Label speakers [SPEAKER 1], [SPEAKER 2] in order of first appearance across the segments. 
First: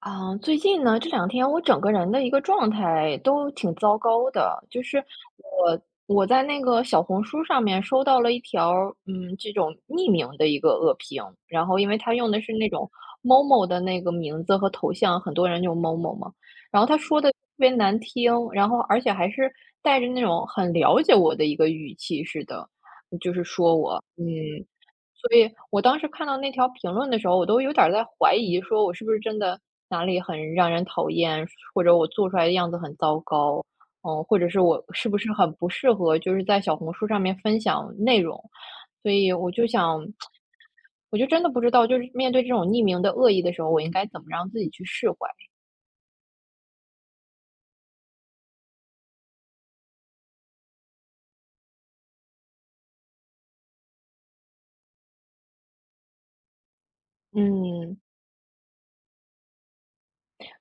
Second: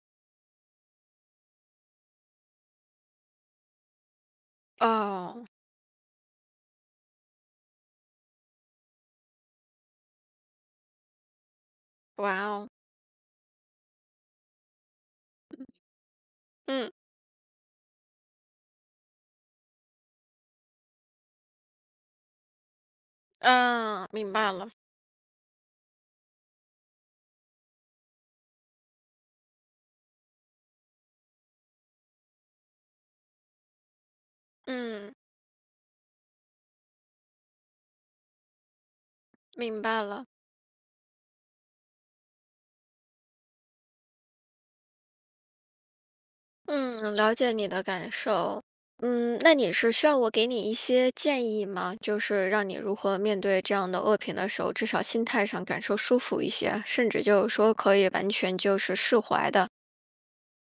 [SPEAKER 1] 啊，最近呢，这两天我整个人的一个状态都挺糟糕的，就是
[SPEAKER 2] 哦，
[SPEAKER 1] 我在那个小红书上面收到了一条，这种匿名的一个恶评，然后因为他用的
[SPEAKER 2] 哇
[SPEAKER 1] 是那
[SPEAKER 2] 哦，
[SPEAKER 1] 种某某的那个名字和头像，很多人用某某嘛，然后
[SPEAKER 2] 嗯，
[SPEAKER 1] 他说的特别难听，然后而且还是带着那种很了解我的一个语气似的，就是说我。
[SPEAKER 2] 嗯，明白了，
[SPEAKER 1] 所以我当时看到那条评论的时候，我都有点儿在怀疑，说我是不是真的哪里很让人讨厌，或者我做出来的样子很糟糕，或者是我是
[SPEAKER 2] 嗯，
[SPEAKER 1] 不是很不适合，就是在小红书上面分享内容。所以我就
[SPEAKER 2] 明白
[SPEAKER 1] 想，
[SPEAKER 2] 了，
[SPEAKER 1] 我就真的不知道，就是面对这种匿名的恶意的时候，我应该怎么让自己去释怀？
[SPEAKER 2] 嗯，了解你的感受，嗯，那你是需要我给你一些建议吗？就是让你如何面对这样的恶评的时候，至少心态上感受舒服一些，甚至就是说
[SPEAKER 1] 嗯，
[SPEAKER 2] 可以完全就是释怀的，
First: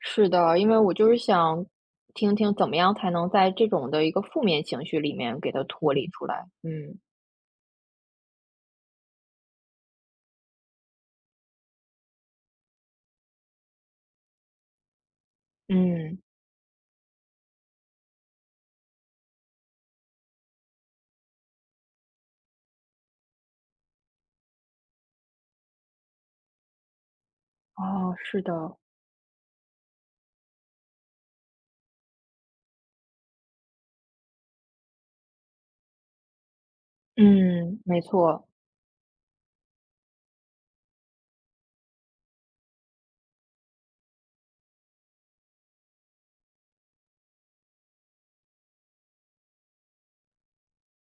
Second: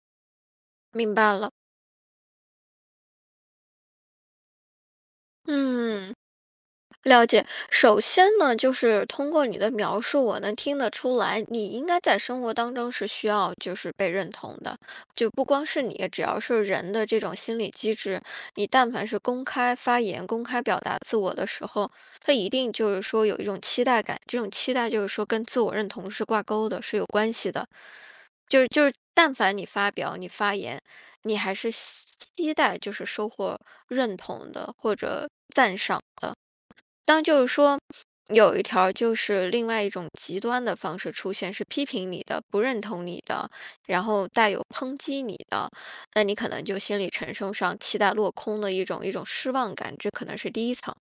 [SPEAKER 1] 是的，因为我就
[SPEAKER 2] 明
[SPEAKER 1] 是
[SPEAKER 2] 白了，
[SPEAKER 1] 想听听怎么样才能在这种的一个负面情绪里面给它脱离
[SPEAKER 2] 嗯。
[SPEAKER 1] 出来。嗯
[SPEAKER 2] 了解，首先呢，就是通过你的描述，我能听得出来，你应该在生活当中是需要就是被认同的，就不光是你，
[SPEAKER 1] 嗯，
[SPEAKER 2] 只要是人的这种心理机制，你但凡是公开发言、公开表达自我的时候，他一定就是说有一种期待感，这种期待就是说跟自我认同是挂钩的，是有关系的，
[SPEAKER 1] 哦，是
[SPEAKER 2] 就是
[SPEAKER 1] 的。
[SPEAKER 2] 就是，但凡你发表、你发言，你还是期待就是收获认同的，或者。当就是说，
[SPEAKER 1] 嗯，没错，
[SPEAKER 2] 有一条就是另外一种极端的方式出现，是批评你的、不认同你的，然后带有抨击你的，那你可能就心理承受上期待落空的一种失望感，这可能是第一层。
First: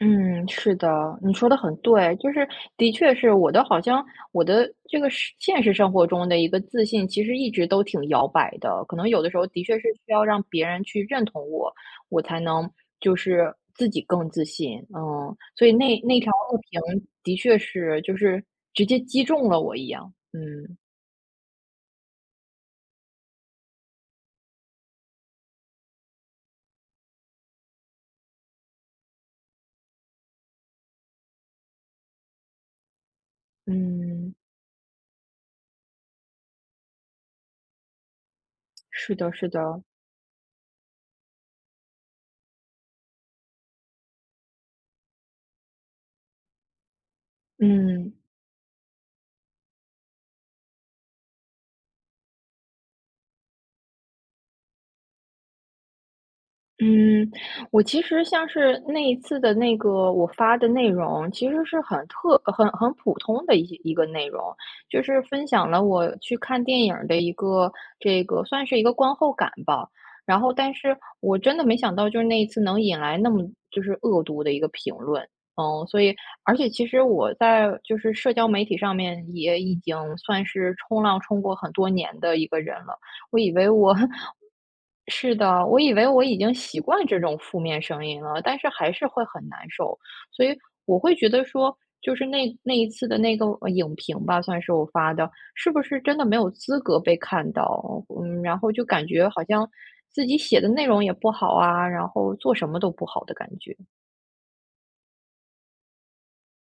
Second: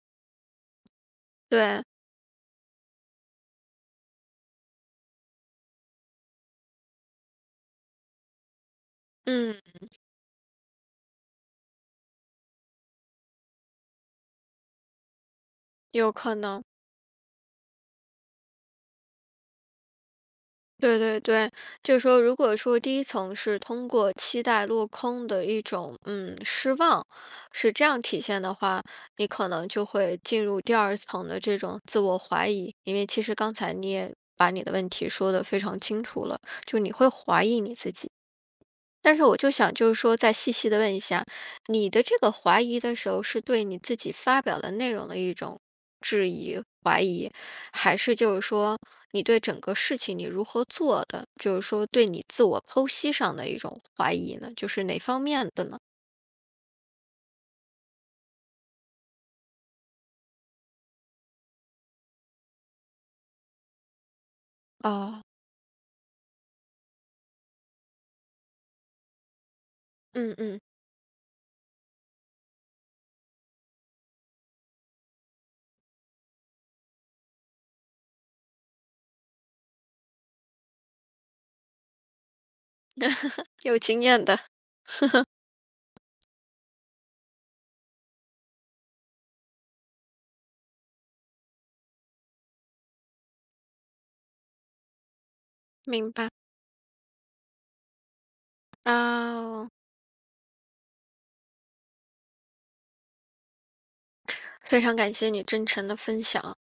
[SPEAKER 1] 嗯，是的，你说的很
[SPEAKER 2] 对，
[SPEAKER 1] 对，就是的确是我的好像我的这个是现实生活中的一个自信，其实一直都挺摇摆的，可能有的时候
[SPEAKER 2] 嗯，
[SPEAKER 1] 的确是需要让别人去认同我，我才能就是自己更自信，所以那
[SPEAKER 2] 有
[SPEAKER 1] 那条
[SPEAKER 2] 可
[SPEAKER 1] 恶
[SPEAKER 2] 能。
[SPEAKER 1] 评的确是就是直接击中了我一样，嗯
[SPEAKER 2] 对对对，就是说，如果说第一层是通过期待落空的一种失望，是这样体现的话，你可能就会进入第二层的这种自我怀疑，因为其实刚才你也
[SPEAKER 1] 嗯，
[SPEAKER 2] 把你的问题说的非常清楚了，就你会怀疑你自己。
[SPEAKER 1] 是
[SPEAKER 2] 但是
[SPEAKER 1] 的，
[SPEAKER 2] 我
[SPEAKER 1] 是
[SPEAKER 2] 就想
[SPEAKER 1] 的，
[SPEAKER 2] 就是说再细细的问一下，你的这个怀疑的时候，是对你自己发表的内容的一种质疑、怀疑，还
[SPEAKER 1] 嗯。
[SPEAKER 2] 是就是说你对整个事情你如何做的，就是说对你自我剖析上的一种怀疑呢？就是哪方面的呢？
[SPEAKER 1] 嗯，我其实像是那一次的那个我发的内容，其实是很特很很普通的一些一个内容，就是
[SPEAKER 2] 哦。
[SPEAKER 1] 分享了我去看电影儿的这个算是一个观后感吧。
[SPEAKER 2] 嗯
[SPEAKER 1] 然后，
[SPEAKER 2] 嗯，
[SPEAKER 1] 但是我真的没想到，就是那一次能引来那么就是恶毒的一个评论，所以而且其实我在就是社交媒体上面也已经算是冲浪冲过很多年的一个人了。我以为
[SPEAKER 2] 有
[SPEAKER 1] 我
[SPEAKER 2] 经验的，
[SPEAKER 1] 是的，我以为我已经习惯这种负面声音了，但是还是会很难受，所以我会觉得说，就是那一次的那个影评吧，算是我发的，是不是
[SPEAKER 2] 明
[SPEAKER 1] 真的
[SPEAKER 2] 白，
[SPEAKER 1] 没有资格被看到？嗯，然后就感觉好像
[SPEAKER 2] 啊。
[SPEAKER 1] 自己写的内容也不好啊，然后做什么都不好的感觉。
[SPEAKER 2] 非常感谢你真诚的分享。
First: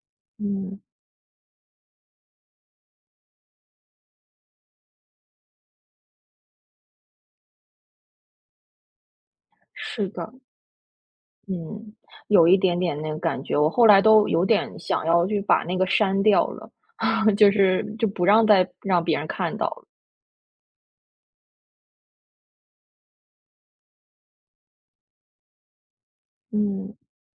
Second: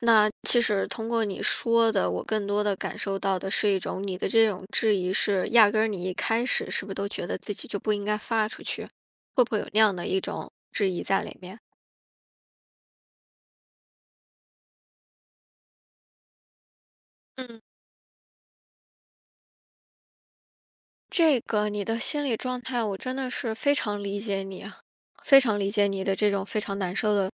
[SPEAKER 2] 那其
[SPEAKER 1] 嗯，
[SPEAKER 2] 实通过你说的，我更多的感受到的是一种你的这种质疑是，压根儿你一开始是不是都觉得自己就不应该发出去？会不会有那样的
[SPEAKER 1] 是
[SPEAKER 2] 一
[SPEAKER 1] 的，
[SPEAKER 2] 种质疑在里面？
[SPEAKER 1] 嗯，有一点点那个感觉，我后来都有点想要去把那个删掉了，就
[SPEAKER 2] 嗯。
[SPEAKER 1] 是就不让再让别人看到了。
[SPEAKER 2] 这个你的心理状态，我真的是非常理解你啊，非常理解你的这种非常
[SPEAKER 1] 嗯。
[SPEAKER 2] 难受的。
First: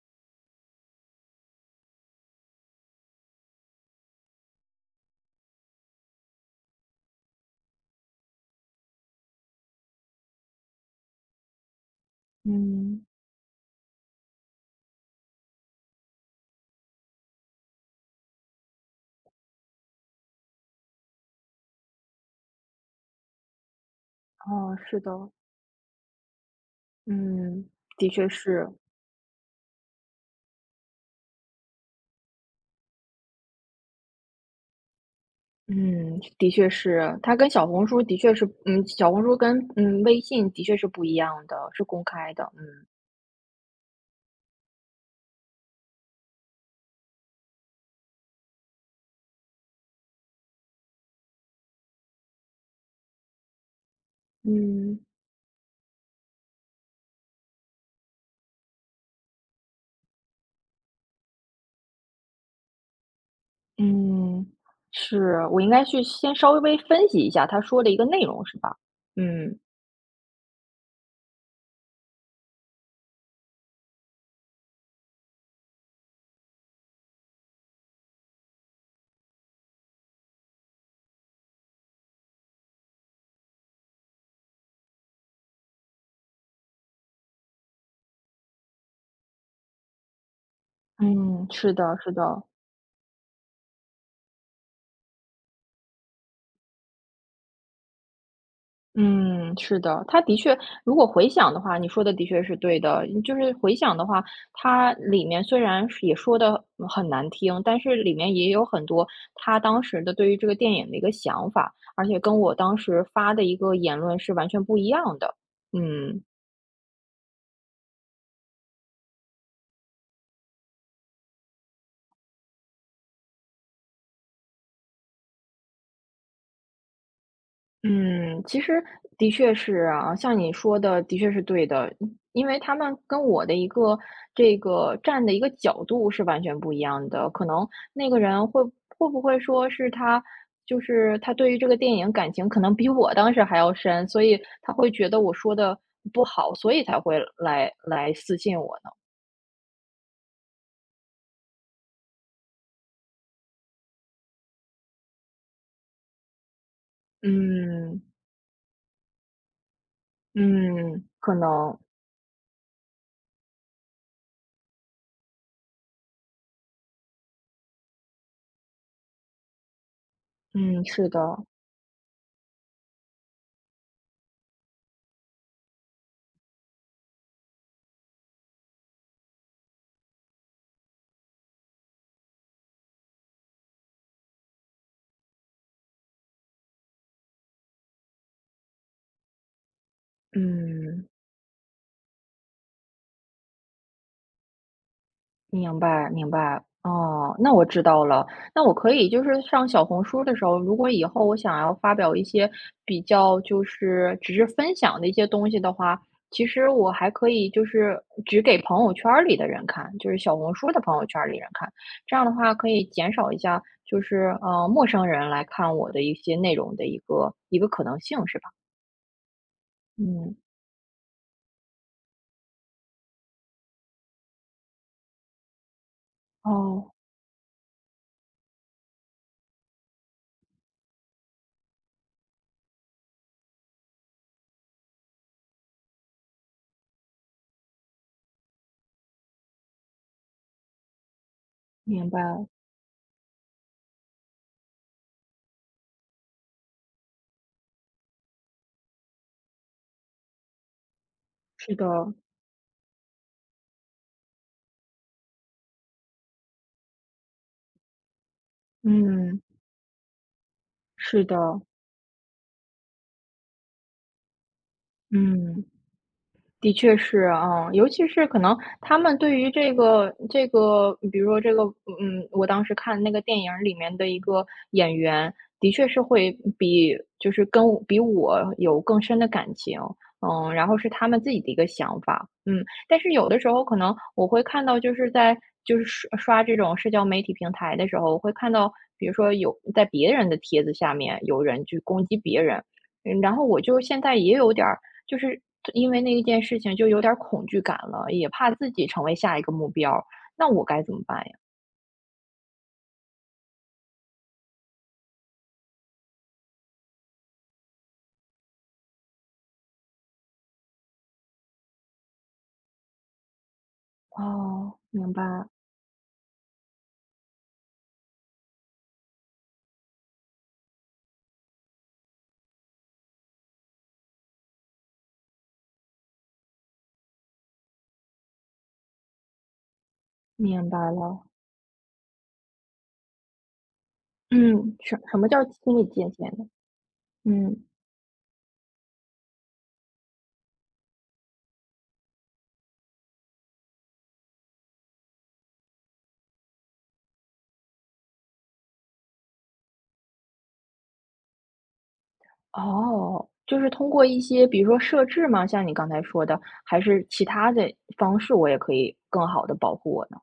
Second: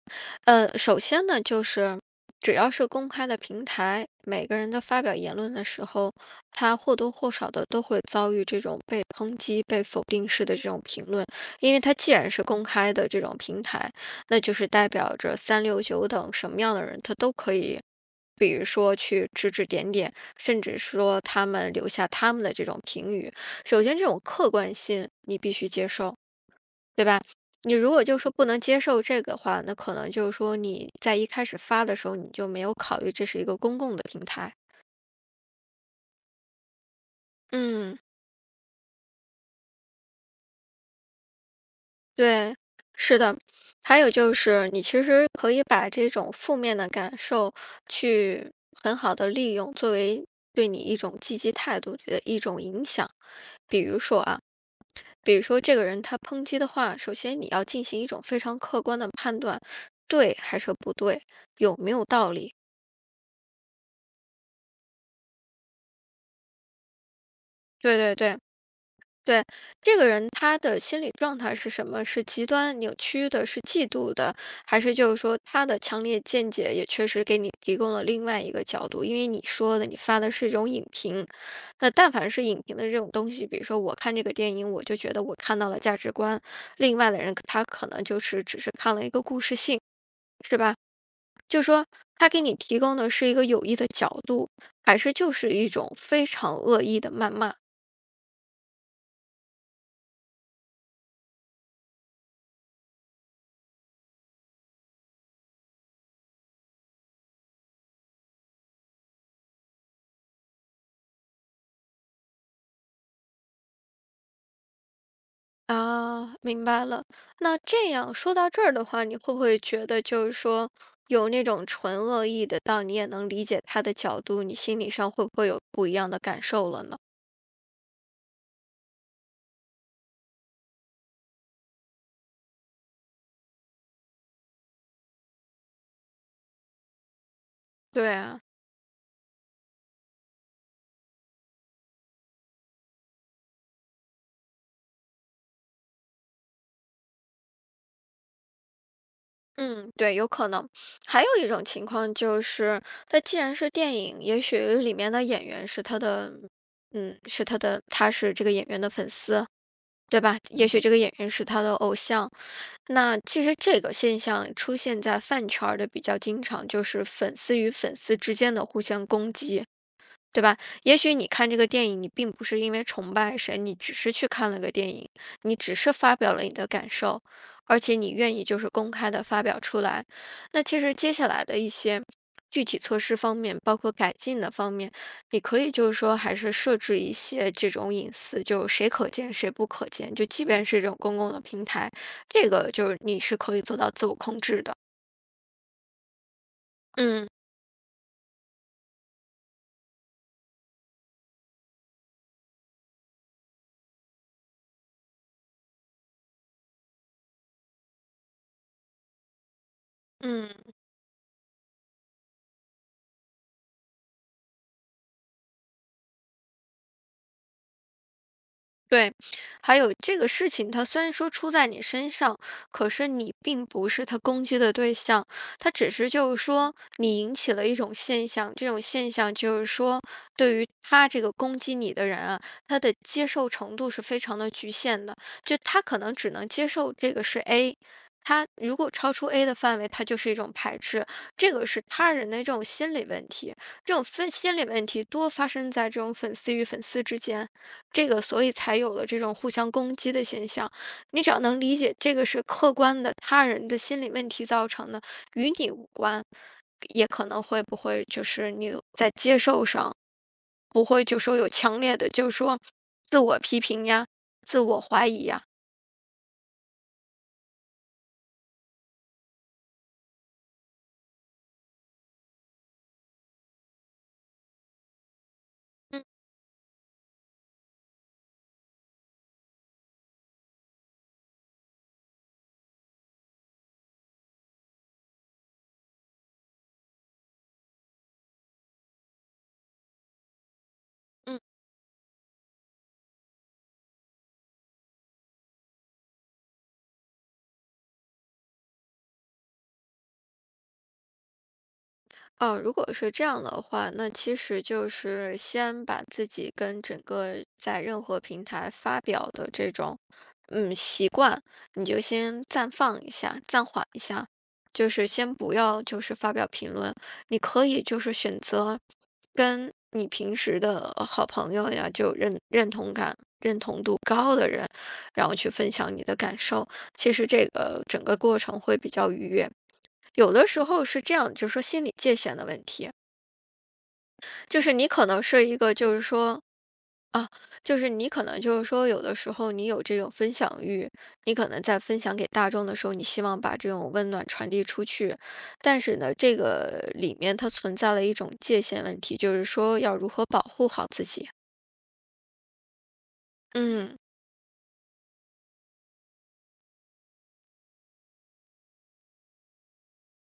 [SPEAKER 2] 首先呢，就是只要是公开的平台，每个人的发表言论的时候，他或多或少的都会遭遇这种被抨击、被否定式的这种评论，因为他既然是公开
[SPEAKER 1] 嗯，
[SPEAKER 2] 的这种平台，那就是代表着三六九等什么样的人，他都可以。比如说去指指点点，甚至说他们留下他们的这种评语，首先，这种客观
[SPEAKER 1] 哦，是
[SPEAKER 2] 性
[SPEAKER 1] 的，
[SPEAKER 2] 你必须接受。
[SPEAKER 1] 嗯，
[SPEAKER 2] 你如果
[SPEAKER 1] 的
[SPEAKER 2] 就
[SPEAKER 1] 确
[SPEAKER 2] 说不能
[SPEAKER 1] 是，
[SPEAKER 2] 接受这个的话，那可能就是说你在一开始发的时候，你就没有考虑这是一个公共的平台。
[SPEAKER 1] 嗯，的确是，它跟小红
[SPEAKER 2] 嗯，
[SPEAKER 1] 书的确是，小红书跟微信的确是不一样的，是公开的，
[SPEAKER 2] 对，
[SPEAKER 1] 嗯
[SPEAKER 2] 是的。还有就是，你其实可以把这种负面的感受去很好的利用，作为对你一种积极态度的一种影响。比如说啊。
[SPEAKER 1] 嗯
[SPEAKER 2] 比如说这个人他抨击的话，首先你要进行一种非常客观的判断，对还是不对，有没有道理？
[SPEAKER 1] 嗯，是我应该去先稍微分析一下他说的一
[SPEAKER 2] 对
[SPEAKER 1] 个
[SPEAKER 2] 对
[SPEAKER 1] 内
[SPEAKER 2] 对，
[SPEAKER 1] 容是吧？
[SPEAKER 2] 对，
[SPEAKER 1] 嗯
[SPEAKER 2] 这个人他的心理状态是什么？是极端扭曲的，是嫉妒的，还是就是说他的强烈见解也确实给你提供了另外一个角度？因为你说的，你发的是一种影评，那但凡是影评的这种东西，比如说我看这个电影，我就觉得我看到了价值观，另外的人他可能就是只是看了一个故事性，是吧？
[SPEAKER 1] 嗯，
[SPEAKER 2] 就
[SPEAKER 1] 是
[SPEAKER 2] 说
[SPEAKER 1] 的，是的，
[SPEAKER 2] 他给你提供的是一个有益的角度，还是就是一种非常恶意的谩骂？
[SPEAKER 1] 嗯，是的，他的确，如果回想的话，你说的的确是对的。就是回想的话，它里面虽然是也说的很难听，但是里面也有很多他当时的对于这个电影的一个想法，而且跟我当时发的一个言论是完全不一样的。嗯。
[SPEAKER 2] 啊，明白了。那这样说到这儿的话，你会不会觉得就是说有那种纯恶意的，到你也能理解他的角度，你心理上会不会有不一样的感受了呢？
[SPEAKER 1] 嗯，其实的确是啊，像你说的，的确是对的，因为他们跟我的这个站的一个角度是完全不一样的。可能那
[SPEAKER 2] 对
[SPEAKER 1] 个
[SPEAKER 2] 啊，
[SPEAKER 1] 人会不会说是他，就是他对于这个电影感情可能比我当时还要深，所以他会觉得我说的不好，所以才会来私信我呢。
[SPEAKER 2] 嗯，对，有可能。还有一种情况就是，它既然是电影，也许里面的演员是他的，嗯，是他的，
[SPEAKER 1] 嗯
[SPEAKER 2] 他是这个演员的粉丝，对吧？也许这个
[SPEAKER 1] 嗯，
[SPEAKER 2] 演员
[SPEAKER 1] 可
[SPEAKER 2] 是他的
[SPEAKER 1] 能
[SPEAKER 2] 偶像。那其实这个现象出现在饭圈儿的比较经常，就是粉丝与粉丝之间的互相攻击。对吧？
[SPEAKER 1] 嗯
[SPEAKER 2] 也
[SPEAKER 1] 是
[SPEAKER 2] 许
[SPEAKER 1] 的，
[SPEAKER 2] 你看这个电影，你并不是因为崇拜谁，你只是去看了个电影，你只是发表了你的感受，而且你愿意就是公开的发表出来。那其实接下来的一些具体措施方面，包括改进的方面，你可以就是说还是设置一些这种隐私，就是谁可见谁不可见，就即便是这种
[SPEAKER 1] 嗯。
[SPEAKER 2] 公共的平台，这个就是你是可以做到自我控制的。
[SPEAKER 1] 明白，明白。
[SPEAKER 2] 嗯
[SPEAKER 1] 哦，那我知道了。那我可以就是上小红书的时候，如果以后我想要发表一些比较就是只是分享的一些东西的话，其实我还可以就是只给朋友圈儿里的人看，就是小红书
[SPEAKER 2] 嗯。
[SPEAKER 1] 的朋友圈儿里人看。这样的话可以减少一下，就是陌生人来看我的一些内容的一个可能性，是吧？
[SPEAKER 2] 对，还有这个
[SPEAKER 1] 嗯，
[SPEAKER 2] 事情，它虽然说出在你身上，可是你并不是他攻击的对象，他只是就是说
[SPEAKER 1] 哦，
[SPEAKER 2] 你引起了一种现象，这种现象就是说，对于他这个攻击你的人啊，他的接受程度是非常的局限的，就他可能只能接受这个是 A。他如果超出 A 的范围，他就是一种排斥，这个是
[SPEAKER 1] 明
[SPEAKER 2] 他
[SPEAKER 1] 白，
[SPEAKER 2] 人的这种心理问题，这种分心理问题多发生在这种粉丝与粉丝之间。这个所以才有了这种互相攻击的现象。你只要能
[SPEAKER 1] 是
[SPEAKER 2] 理
[SPEAKER 1] 的，
[SPEAKER 2] 解这个是客观的他人的心理问题造成的，与你无关，也可能会不会就是你在接
[SPEAKER 1] 嗯，
[SPEAKER 2] 受上不会就
[SPEAKER 1] 是的，
[SPEAKER 2] 说有强烈的，就是说自我批评呀、自我怀疑呀。
[SPEAKER 1] 嗯。的确是，啊，尤其是可能他们对于这个，比如说这个，我当时看那个电影儿里面的一个演员，的确是
[SPEAKER 2] 嗯
[SPEAKER 1] 会比就是跟我比我有更深的感情，然后是他们自己的一个想法，但是有的时候可能我会看到，就是在就是刷刷这种社交媒体平台的时候，我会看到，比如说有在别人的帖子下面
[SPEAKER 2] 嗯。
[SPEAKER 1] 有人去攻击别人，然后我就现在也有点儿。就是因为那一件事情就有点儿恐惧感了，也怕自己成为下一个目标，那我该怎么办呀？
[SPEAKER 2] 嗯，如果是这样的话，那其实就是先把自己跟整个在任何平台发表的这种，嗯，习惯，你就先暂放一下，暂缓一下，
[SPEAKER 1] 哦，
[SPEAKER 2] 就是
[SPEAKER 1] 明
[SPEAKER 2] 先
[SPEAKER 1] 白，
[SPEAKER 2] 不要就是发表评论。你可以就是选择跟你平时的好朋友呀，就认同感度高的人，然后去分享你的感受。其实这个整个过程会比较愉悦。有的时
[SPEAKER 1] 明
[SPEAKER 2] 候
[SPEAKER 1] 白
[SPEAKER 2] 是这
[SPEAKER 1] 了。
[SPEAKER 2] 样，就是说心理界限的问题。就是
[SPEAKER 1] 嗯，
[SPEAKER 2] 你
[SPEAKER 1] 什
[SPEAKER 2] 可
[SPEAKER 1] 什
[SPEAKER 2] 能
[SPEAKER 1] 么叫
[SPEAKER 2] 是一个，
[SPEAKER 1] 心理
[SPEAKER 2] 就是
[SPEAKER 1] 界限
[SPEAKER 2] 说
[SPEAKER 1] 呢？
[SPEAKER 2] 啊，
[SPEAKER 1] 嗯，
[SPEAKER 2] 就是你可能就是说，有的时候你有这种分享欲，你可能在分享给大众的时候，你希望把这种温暖传递出去，但是呢，这个里面它存在了一种界限问题，就是说要如何保护好自己。
[SPEAKER 1] 哦，就是通
[SPEAKER 2] 嗯。
[SPEAKER 1] 过一些比如说设置吗？像你刚才说的，还是其他的方式，我也可以更好的保护我呢？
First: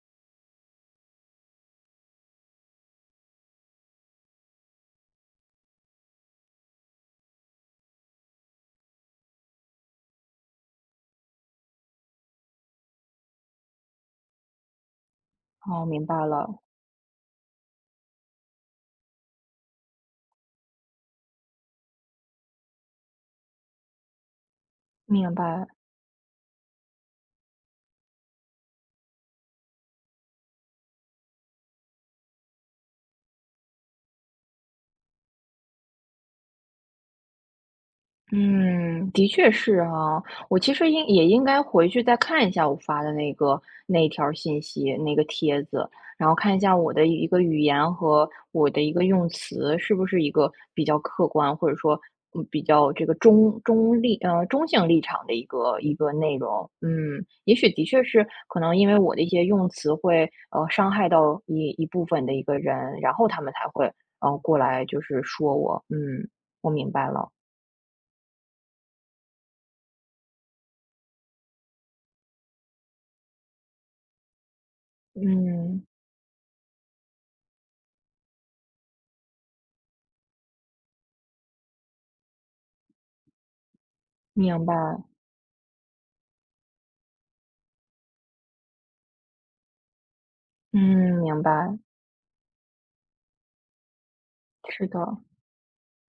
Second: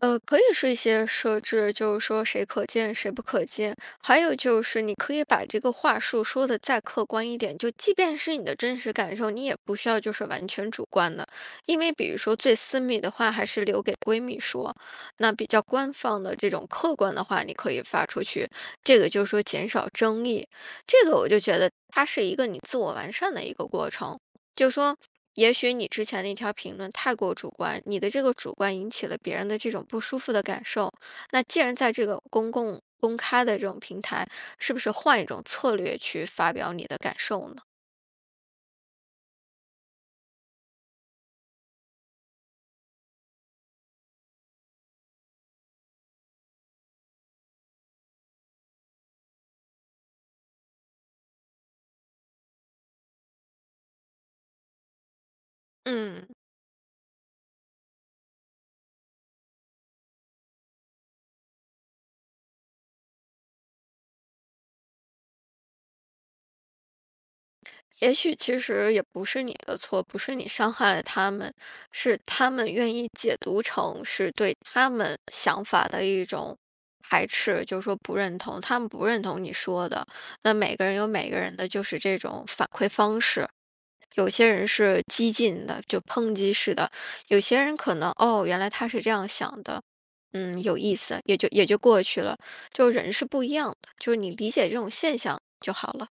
[SPEAKER 2] 可以是一些设置，就是说谁可见谁不可见，还有就是你可以把这个话术说的再客观一点，就即便是你的真实感受，你也不需要就是完全主观的，因为比如说最私密的话还是留给闺蜜说，那比较
[SPEAKER 1] 哦，
[SPEAKER 2] 官
[SPEAKER 1] 明白
[SPEAKER 2] 方的
[SPEAKER 1] 了，
[SPEAKER 2] 这种客观的话，你可以发出去，这个就是说减少争议，这个我就觉得它是一个你自我完善的一个过程。就说，
[SPEAKER 1] 明
[SPEAKER 2] 也
[SPEAKER 1] 白。
[SPEAKER 2] 许你之前的一条评论太过主观，你的这个主观引起了别人的这种不舒服的感受。那既然在这个公共公开的这种平台，是不是换一种策略去发表你的感受呢？
[SPEAKER 1] 嗯，的确是哈，我其实也应该回去再看一下我发的那一条儿信息，那个帖子，然后看一下我的一个语言和我的一个用词是不是一个比较客观，或者说比较这个中性立场的一个
[SPEAKER 2] 嗯。
[SPEAKER 1] 内容。嗯，也许的确是可能因为我的一些用词会伤害到一部分的一个人，然后他们才会过来就是说我，我明白了，
[SPEAKER 2] 也许其实也不是你的错，不是你伤害了他们，是他们愿意解读成是对他们想
[SPEAKER 1] 嗯。
[SPEAKER 2] 法的一种排斥，就是说不认同，他们不认同你说的。那每个人有每个人的就是这种反馈方式，有些
[SPEAKER 1] 明
[SPEAKER 2] 人
[SPEAKER 1] 白，
[SPEAKER 2] 是激进的，就抨击式的；有些人可能哦，原来他是这样想的，嗯，有意
[SPEAKER 1] 嗯，
[SPEAKER 2] 思，也
[SPEAKER 1] 明
[SPEAKER 2] 就也就
[SPEAKER 1] 白，
[SPEAKER 2] 过去了。就人是不一样的，就是你理解这
[SPEAKER 1] 是
[SPEAKER 2] 种
[SPEAKER 1] 的，
[SPEAKER 2] 现象就好了，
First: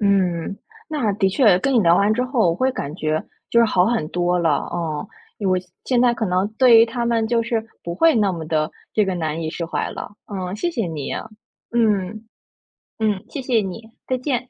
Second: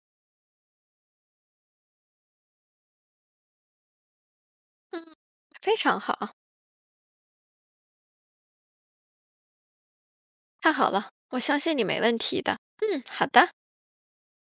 [SPEAKER 1] 嗯，那的确跟你聊完之后，我会感觉就是好很多了，因为我
[SPEAKER 2] 非常
[SPEAKER 1] 现在可
[SPEAKER 2] 好。
[SPEAKER 1] 能对于他们就是不会那么的这个难以释怀了，谢
[SPEAKER 2] 太
[SPEAKER 1] 谢
[SPEAKER 2] 好
[SPEAKER 1] 你
[SPEAKER 2] 了，
[SPEAKER 1] 啊，
[SPEAKER 2] 我相信你没问
[SPEAKER 1] 嗯
[SPEAKER 2] 题的。嗯，
[SPEAKER 1] 嗯，
[SPEAKER 2] 好的，
[SPEAKER 1] 谢
[SPEAKER 2] 拜拜。
[SPEAKER 1] 谢你，再见。